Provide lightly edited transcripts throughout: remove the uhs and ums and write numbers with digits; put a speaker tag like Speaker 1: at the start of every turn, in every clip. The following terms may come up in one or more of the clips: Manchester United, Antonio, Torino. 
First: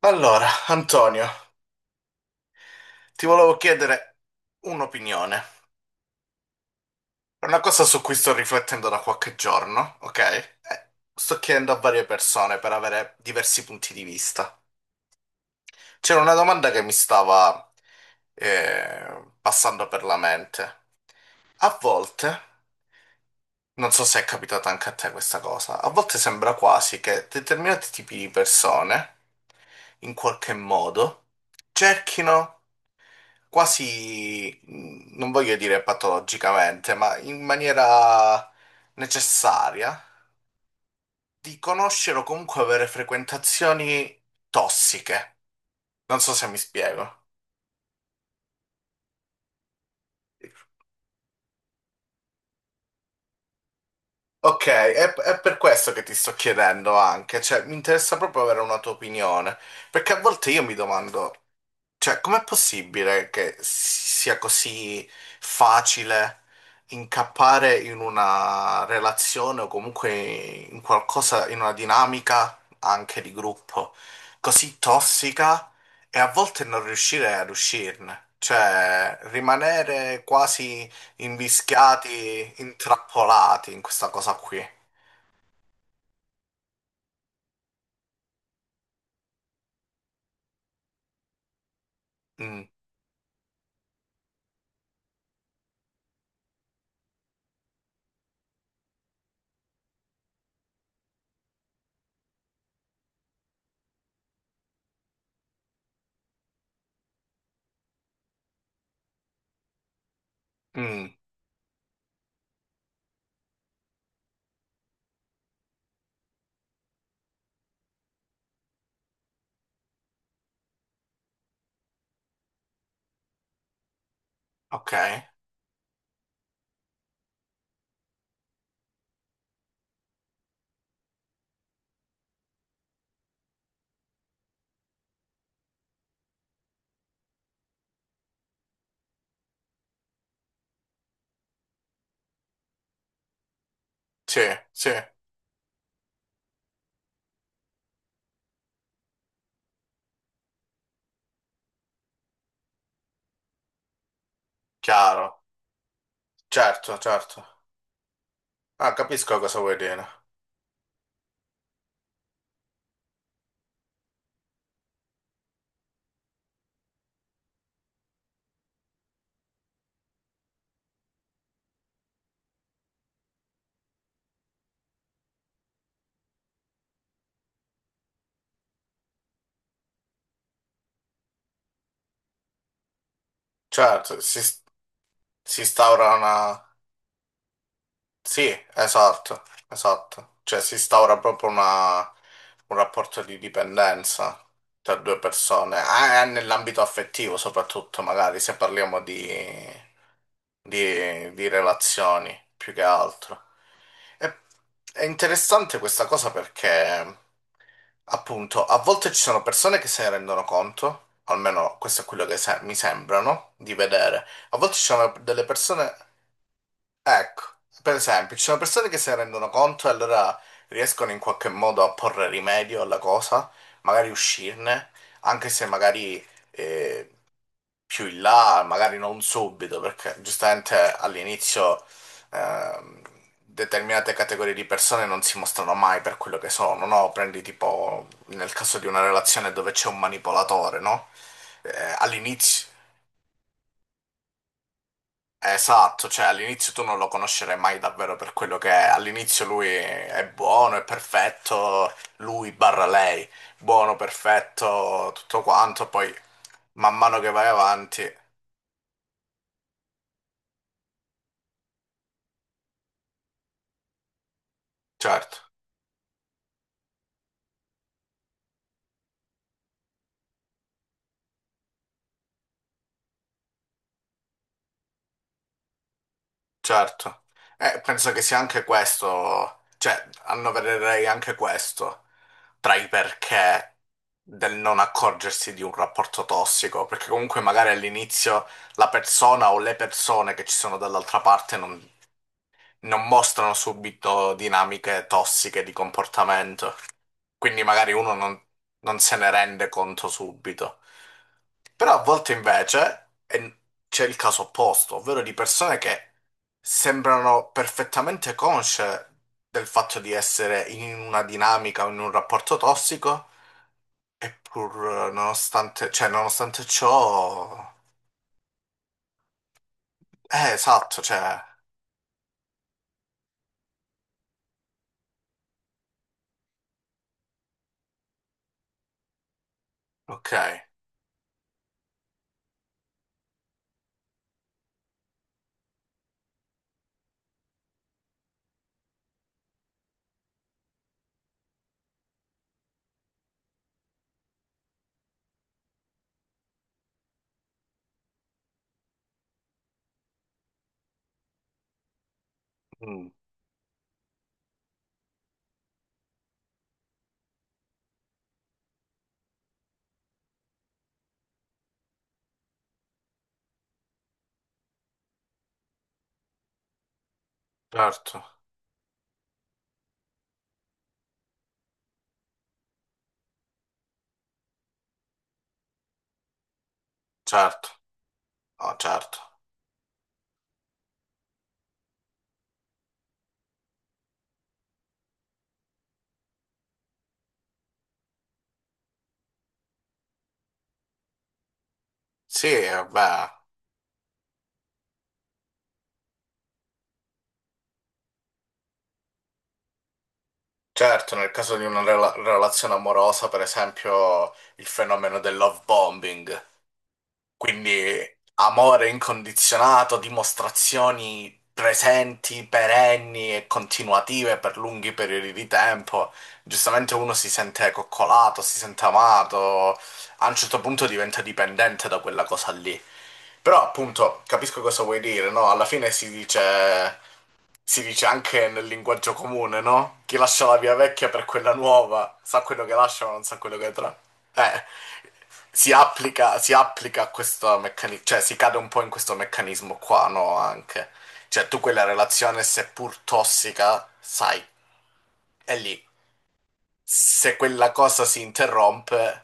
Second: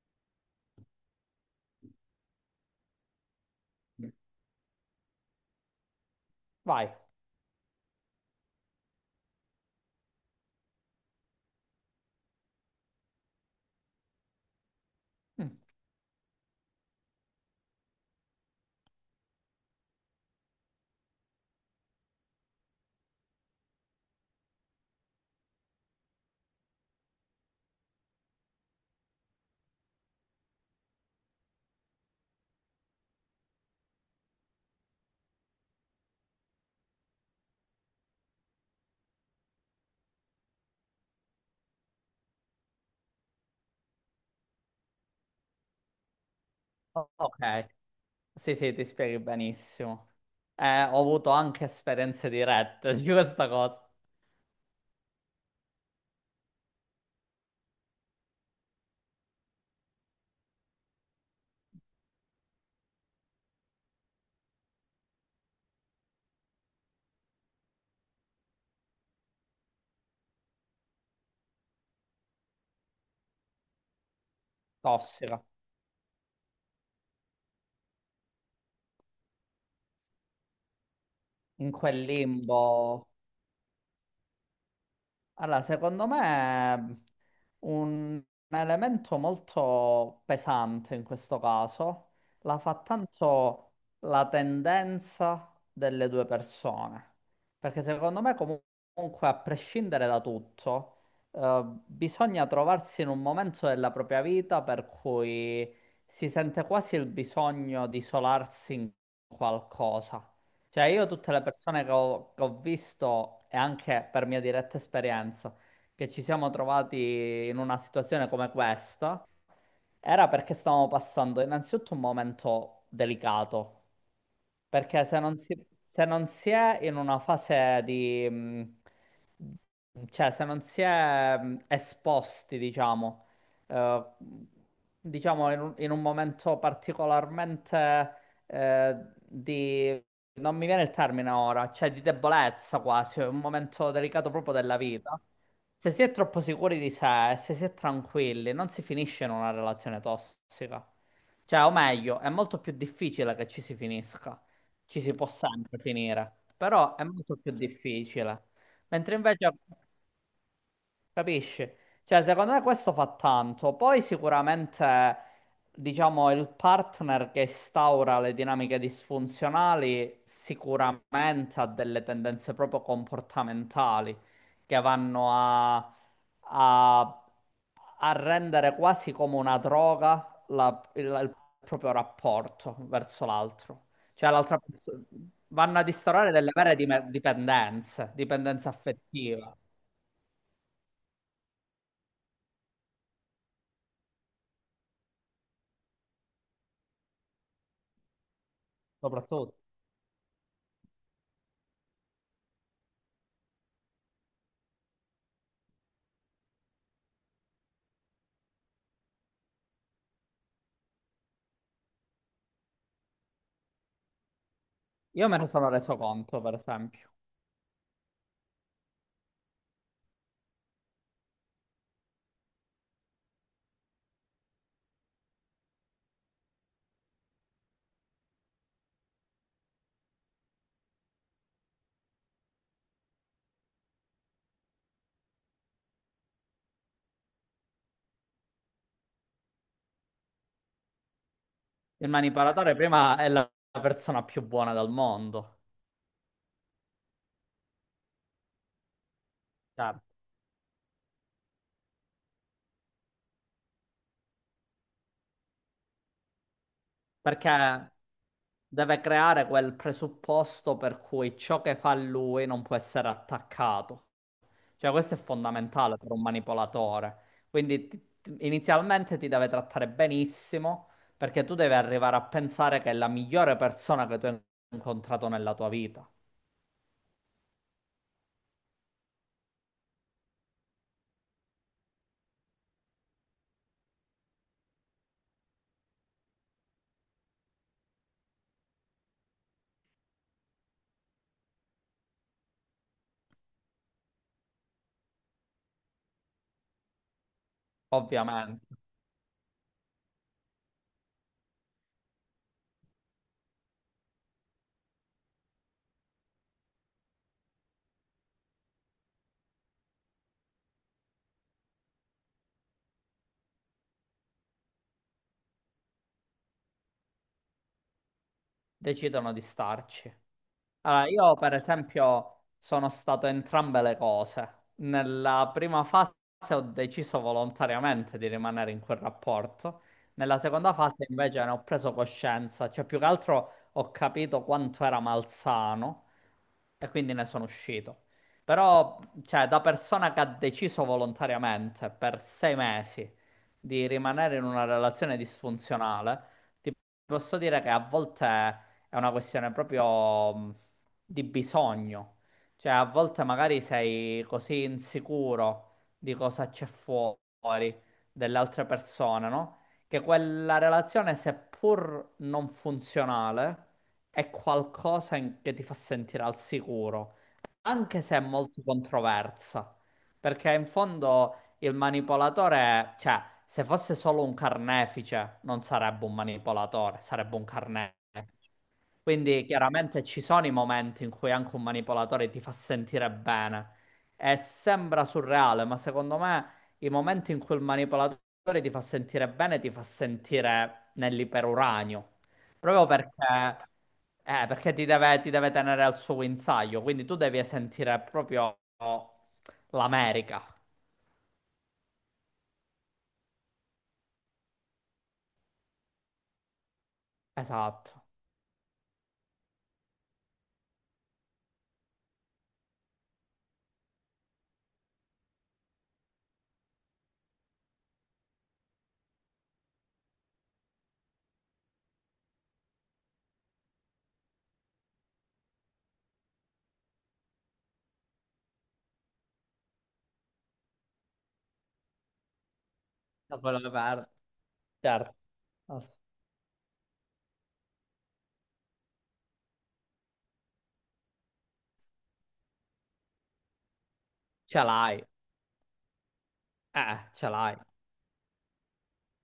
Speaker 1: Allora, Antonio, ti volevo chiedere un'opinione.
Speaker 2: Vai.
Speaker 1: È una cosa su cui sto riflettendo da qualche giorno, ok? Sto chiedendo a varie persone per avere diversi punti di vista.
Speaker 2: Mm.
Speaker 1: C'era una domanda che mi stava passando per la mente. A volte, non so se è capitata anche a te questa cosa, a volte sembra quasi che determinati tipi di persone, in qualche modo, cerchino quasi, non voglio dire patologicamente, ma in maniera necessaria, di conoscere o comunque avere frequentazioni tossiche. Non so se mi
Speaker 2: O-
Speaker 1: spiego.
Speaker 2: Ok, sì, sì, ti spieghi benissimo. Ho avuto anche esperienze dirette di questa cosa
Speaker 1: Ok, è per questo che ti sto chiedendo anche, cioè mi interessa proprio avere una tua opinione, perché a volte io mi domando. Cioè, com'è possibile che sia così facile incappare in una relazione o comunque in qualcosa, in una dinamica anche di gruppo così
Speaker 2: tossica,
Speaker 1: tossica e a volte non riuscire ad uscirne? Cioè, rimanere quasi
Speaker 2: in quel
Speaker 1: invischiati,
Speaker 2: limbo.
Speaker 1: intrappolati in questa cosa qui.
Speaker 2: Allora, secondo me un elemento molto pesante in questo caso la
Speaker 1: Mm,
Speaker 2: fa tanto la tendenza delle due persone, perché secondo me comunque a prescindere da tutto, bisogna trovarsi in un momento della propria vita per cui si sente quasi il bisogno di isolarsi in qualcosa. Cioè, io
Speaker 1: mm,
Speaker 2: tutte le persone che ho visto, e anche per mia diretta esperienza, che ci siamo trovati in una situazione come questa, era perché stavamo passando innanzitutto un momento delicato.
Speaker 1: ok,
Speaker 2: Perché se non si è in una fase cioè se non si è esposti, diciamo, eh, in un momento particolarmente eh, di... non mi viene il termine ora, cioè di debolezza quasi, un momento delicato
Speaker 1: sì,
Speaker 2: proprio della
Speaker 1: sì,
Speaker 2: vita. Se si è troppo sicuri di sé, se si è tranquilli, non si finisce in una relazione tossica. Cioè, o meglio, è molto più difficile che ci si finisca. Ci si può
Speaker 1: chiaro,
Speaker 2: sempre finire, però
Speaker 1: certo,
Speaker 2: è molto
Speaker 1: certo.
Speaker 2: più difficile.
Speaker 1: Ah,
Speaker 2: Mentre
Speaker 1: capisco
Speaker 2: invece
Speaker 1: cosa vuoi dire.
Speaker 2: Capisci? Cioè, secondo me questo fa tanto. Poi sicuramente, diciamo, il partner che instaura le dinamiche disfunzionali sicuramente ha delle tendenze proprio comportamentali che vanno a- a rendere quasi come una droga il proprio rapporto verso l'altro.
Speaker 1: Certo,
Speaker 2: Cioè,
Speaker 1: si,
Speaker 2: l'altra persona.
Speaker 1: si
Speaker 2: Vanno ad
Speaker 1: instaura
Speaker 2: instaurare
Speaker 1: una,
Speaker 2: delle vere dipendenze,
Speaker 1: sì,
Speaker 2: dipendenza
Speaker 1: esatto,
Speaker 2: affettiva,
Speaker 1: esatto. Cioè si instaura proprio una- un rapporto di dipendenza tra due persone, ah, e nell'ambito affettivo soprattutto, magari se parliamo
Speaker 2: soprattutto.
Speaker 1: di relazioni più che altro. E- è interessante questa cosa perché, appunto, a volte ci sono persone che se ne rendono conto, almeno questo è quello che se- mi sembrano di vedere, a volte ci sono
Speaker 2: Io me
Speaker 1: delle
Speaker 2: ne sono
Speaker 1: persone.
Speaker 2: reso conto, per esempio.
Speaker 1: Ecco, per esempio, ci sono persone che se ne rendono conto e allora riescono in qualche modo a porre rimedio alla cosa, magari uscirne, anche se magari eh, più in là, magari non subito, perché giustamente all'inizio ehm, determinate categorie di persone non si mostrano mai per quello che sono, no? Prendi tipo nel caso di una relazione dove c'è un manipolatore, no?
Speaker 2: Il
Speaker 1: All'inizio.
Speaker 2: manipolatore prima è la persona più buona del mondo,
Speaker 1: Esatto, cioè all'inizio tu non lo conoscerai mai davvero per quello che è. All'inizio lui
Speaker 2: cioè,
Speaker 1: è buono, è perfetto, lui barra lei, buono, perfetto, tutto quanto, poi man mano che vai
Speaker 2: perché
Speaker 1: avanti,
Speaker 2: deve creare quel presupposto per cui ciò che fa lui non può essere attaccato. Cioè, questo è
Speaker 1: certo,
Speaker 2: fondamentale per un manipolatore. Quindi inizialmente ti deve trattare benissimo, perché tu devi arrivare a pensare che è la migliore persona che tu hai incontrato nella tua vita.
Speaker 1: certo. E penso che sia anche questo, cioè annovererei anche questo tra i perché del non accorgersi di un rapporto tossico, perché comunque magari all'inizio la persona o le persone che ci sono dall'altra parte non non mostrano subito dinamiche tossiche di comportamento, quindi magari uno non,
Speaker 2: Ovviamente,
Speaker 1: non se ne rende conto subito. Però a volte invece e- c'è il caso opposto, ovvero di persone che sembrano perfettamente consce del fatto di essere in una dinamica o in un rapporto tossico, eppur nonostante, cioè, nonostante ciò...
Speaker 2: decidono di starci.
Speaker 1: Esatto,
Speaker 2: Allora, io
Speaker 1: cioè...
Speaker 2: per esempio sono stato entrambe le cose. Nella prima fase ho deciso volontariamente di rimanere in quel rapporto,
Speaker 1: Ok,
Speaker 2: nella seconda fase invece ne ho preso coscienza, cioè più che altro ho capito quanto era malsano e quindi ne sono uscito. Però, cioè, da persona che ha deciso volontariamente per 6 mesi di rimanere in una relazione disfunzionale, ti posso dire che a volte è una questione proprio di bisogno. Cioè, a
Speaker 1: mm,
Speaker 2: volte magari sei così insicuro di cosa c'è fuori dell'altra persona, no? Che quella relazione, seppur non funzionale, è qualcosa che ti fa sentire al sicuro, anche se è
Speaker 1: certo,
Speaker 2: molto controversa. Perché in fondo il manipolatore, cioè, se fosse solo un carnefice, non sarebbe un manipolatore, sarebbe un
Speaker 1: certo,
Speaker 2: carnefice.
Speaker 1: no, certo.
Speaker 2: Quindi chiaramente ci sono i momenti in cui anche un manipolatore ti fa sentire bene e sembra surreale, ma secondo me i momenti in cui il manipolatore ti fa sentire bene ti fa sentire nell'iperuranio,
Speaker 1: Sì,
Speaker 2: proprio
Speaker 1: beh,
Speaker 2: perché ti deve tenere al suo guinzaglio, quindi tu devi sentire proprio l'America.
Speaker 1: certo, nel caso di una rela- relazione amorosa, per esempio, il fenomeno del love bombing,
Speaker 2: Esatto.
Speaker 1: quindi amore incondizionato, dimostrazioni presenti, perenni e continuative per lunghi periodi di tempo, giustamente uno si sente coccolato, si sente amato, a un certo punto diventa dipendente da quella cosa lì. Però appunto capisco cosa vuoi dire, no? Alla fine si dice anche nel linguaggio comune, no? Chi lascia la via vecchia per quella nuova sa quello che lascia ma non sa
Speaker 2: Da
Speaker 1: quello
Speaker 2: quello che
Speaker 1: che tra.
Speaker 2: per-
Speaker 1: Eh,
Speaker 2: Certo. ass-
Speaker 1: si applica a questo meccanismo, cioè si cade un po' in questo meccanismo qua, no? Anche. Cioè tu quella relazione, seppur tossica, sai,
Speaker 2: ce l'hai,
Speaker 1: è lì.
Speaker 2: eh, ce
Speaker 1: Se
Speaker 2: l'hai,
Speaker 1: quella cosa si interrompe,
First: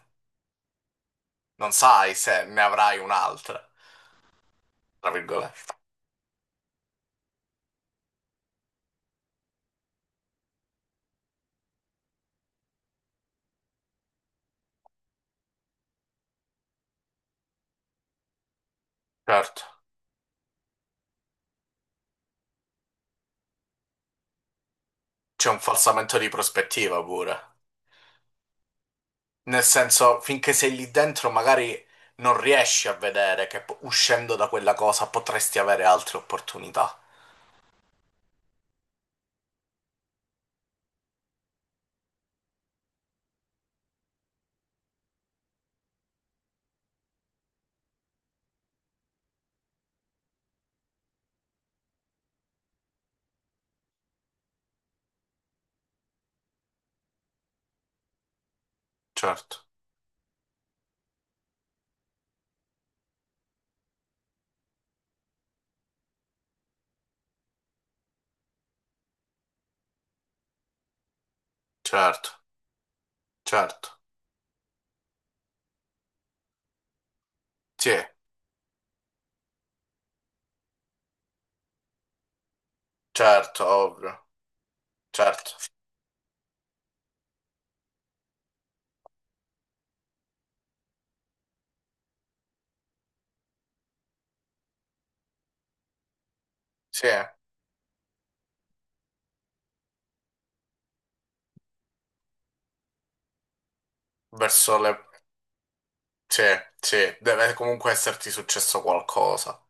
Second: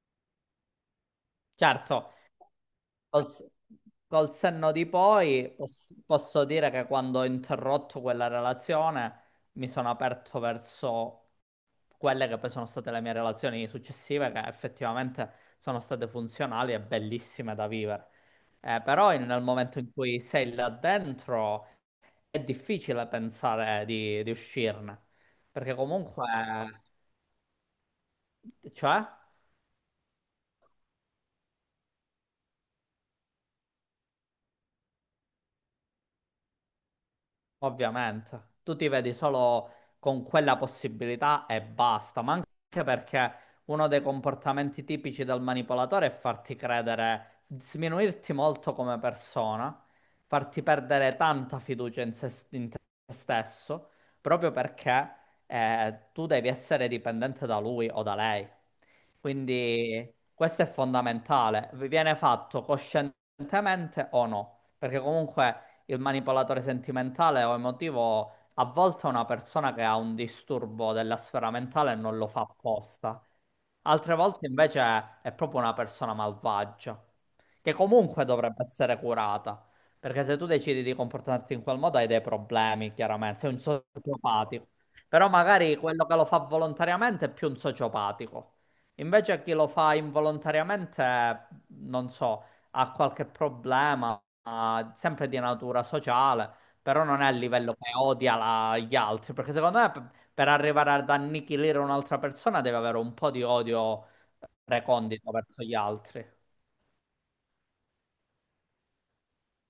Speaker 1: non
Speaker 2: certo.
Speaker 1: sai se ne avrai
Speaker 2: Col, s-
Speaker 1: un'altra,
Speaker 2: col senno di
Speaker 1: tra
Speaker 2: poi
Speaker 1: virgolette.
Speaker 2: posso dire che quando ho interrotto quella relazione mi sono aperto verso quelle che poi sono state le mie relazioni successive, che effettivamente sono state funzionali e bellissime da vivere. Però nel
Speaker 1: Certo.
Speaker 2: momento in cui sei là dentro è difficile pensare di uscirne,
Speaker 1: C'è un
Speaker 2: perché
Speaker 1: falsamento
Speaker 2: comunque,
Speaker 1: di prospettiva pure.
Speaker 2: cioè?
Speaker 1: Nel senso, finché sei lì dentro, magari non riesci a vedere che po- uscendo da quella cosa potresti avere altre opportunità.
Speaker 2: Ovviamente, tu ti vedi solo con quella possibilità e basta, ma anche perché uno dei comportamenti tipici del manipolatore è farti credere, sminuirti molto come persona, farti perdere tanta fiducia in, se, in te stesso, proprio perché tu devi essere dipendente da lui o da lei.
Speaker 1: Certo,
Speaker 2: Quindi questo è fondamentale, vi viene fatto coscientemente o no, perché comunque il manipolatore sentimentale o emotivo a volte è una persona che ha un disturbo della sfera mentale e non lo
Speaker 1: certo,
Speaker 2: fa apposta.
Speaker 1: certo.
Speaker 2: Altre volte invece è proprio una persona malvagia, che
Speaker 1: Sì,
Speaker 2: comunque dovrebbe essere curata, perché se tu decidi di comportarti in quel modo hai dei problemi, chiaramente, sei un
Speaker 1: certo, ovvio.
Speaker 2: sociopatico. Però
Speaker 1: Certo,
Speaker 2: magari quello che lo fa volontariamente è più un sociopatico. Invece chi lo fa involontariamente, non so, ha qualche problema, ma sempre di natura sociale, però
Speaker 1: sì.
Speaker 2: non è a livello che odia gli altri, perché secondo me per arrivare ad annichilire un'altra persona deve avere un po' di odio
Speaker 1: Verso le...
Speaker 2: recondito verso gli altri.
Speaker 1: Sì, sì, deve comunque esserti successo qualcosa.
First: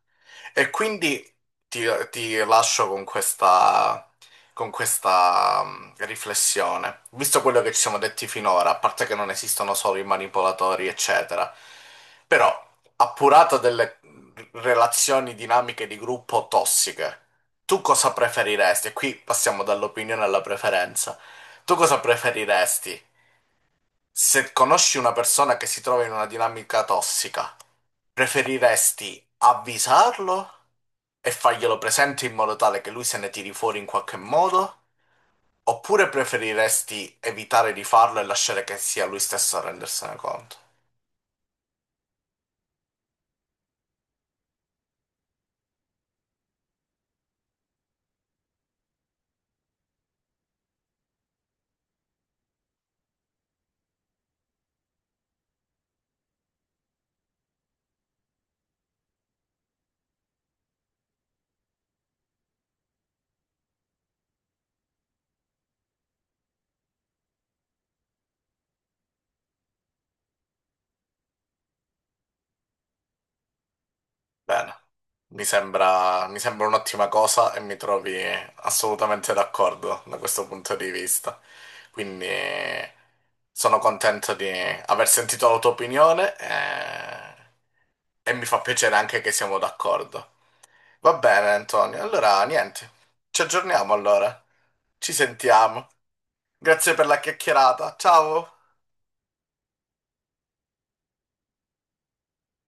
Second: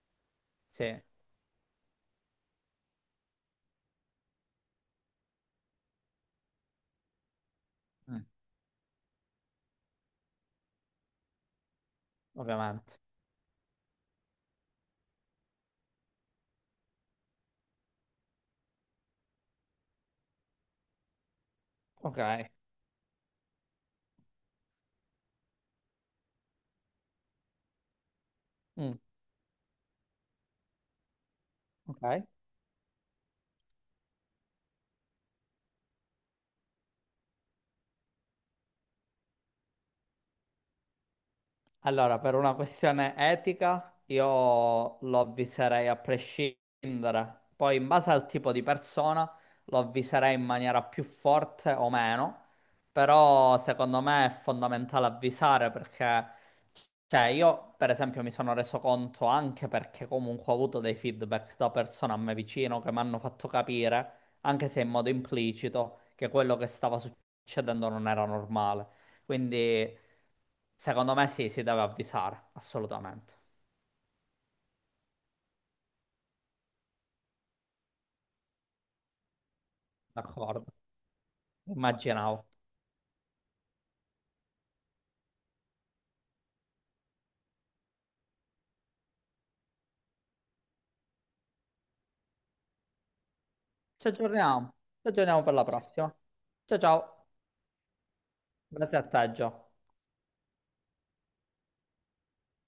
Speaker 1: E
Speaker 2: Sì.
Speaker 1: quindi ti, ti lascio con questa riflessione. Visto quello che ci siamo
Speaker 2: Mm.
Speaker 1: detti finora, a parte che non esistono solo i manipolatori, eccetera, però
Speaker 2: Ovviamente.
Speaker 1: appurato delle relazioni dinamiche di gruppo tossiche, tu cosa preferiresti? E qui passiamo dall'opinione alla preferenza. Tu cosa
Speaker 2: Ok.
Speaker 1: preferiresti? Se conosci una persona che si trova in una dinamica tossica,
Speaker 2: Mm,
Speaker 1: preferiresti avvisarlo e farglielo presente
Speaker 2: ok.
Speaker 1: in modo tale che lui se ne tiri fuori in qualche modo? Oppure preferiresti evitare di farlo e lasciare che sia lui stesso a rendersene conto?
Speaker 2: Allora, per una questione etica, io lo avviserei a prescindere. Poi, in base al tipo di persona, lo avviserei in maniera più forte o meno. Però, secondo me, è fondamentale avvisare perché, cioè, io, per esempio, mi sono reso conto anche perché comunque ho avuto dei feedback da persone a me vicino che mi hanno fatto capire, anche se in modo implicito, che quello che stava succedendo non era normale. Quindi secondo me sì, si deve avvisare, assolutamente.
Speaker 1: Bene, mi sembra un'ottima cosa e mi trovi assolutamente d'accordo da questo
Speaker 2: D'accordo,
Speaker 1: punto di vista. Quindi
Speaker 2: immaginavo.
Speaker 1: sono contento di aver sentito la tua opinione e mi fa piacere anche che siamo d'accordo. Va bene, Antonio. Allora, niente, ci aggiorniamo
Speaker 2: Ci
Speaker 1: allora.
Speaker 2: aggiorniamo, ci
Speaker 1: Ci
Speaker 2: aggiorniamo per la
Speaker 1: sentiamo.
Speaker 2: prossima. Ciao
Speaker 1: Grazie per la
Speaker 2: ciao,
Speaker 1: chiacchierata. Ciao!
Speaker 2: grazie a te, Gio.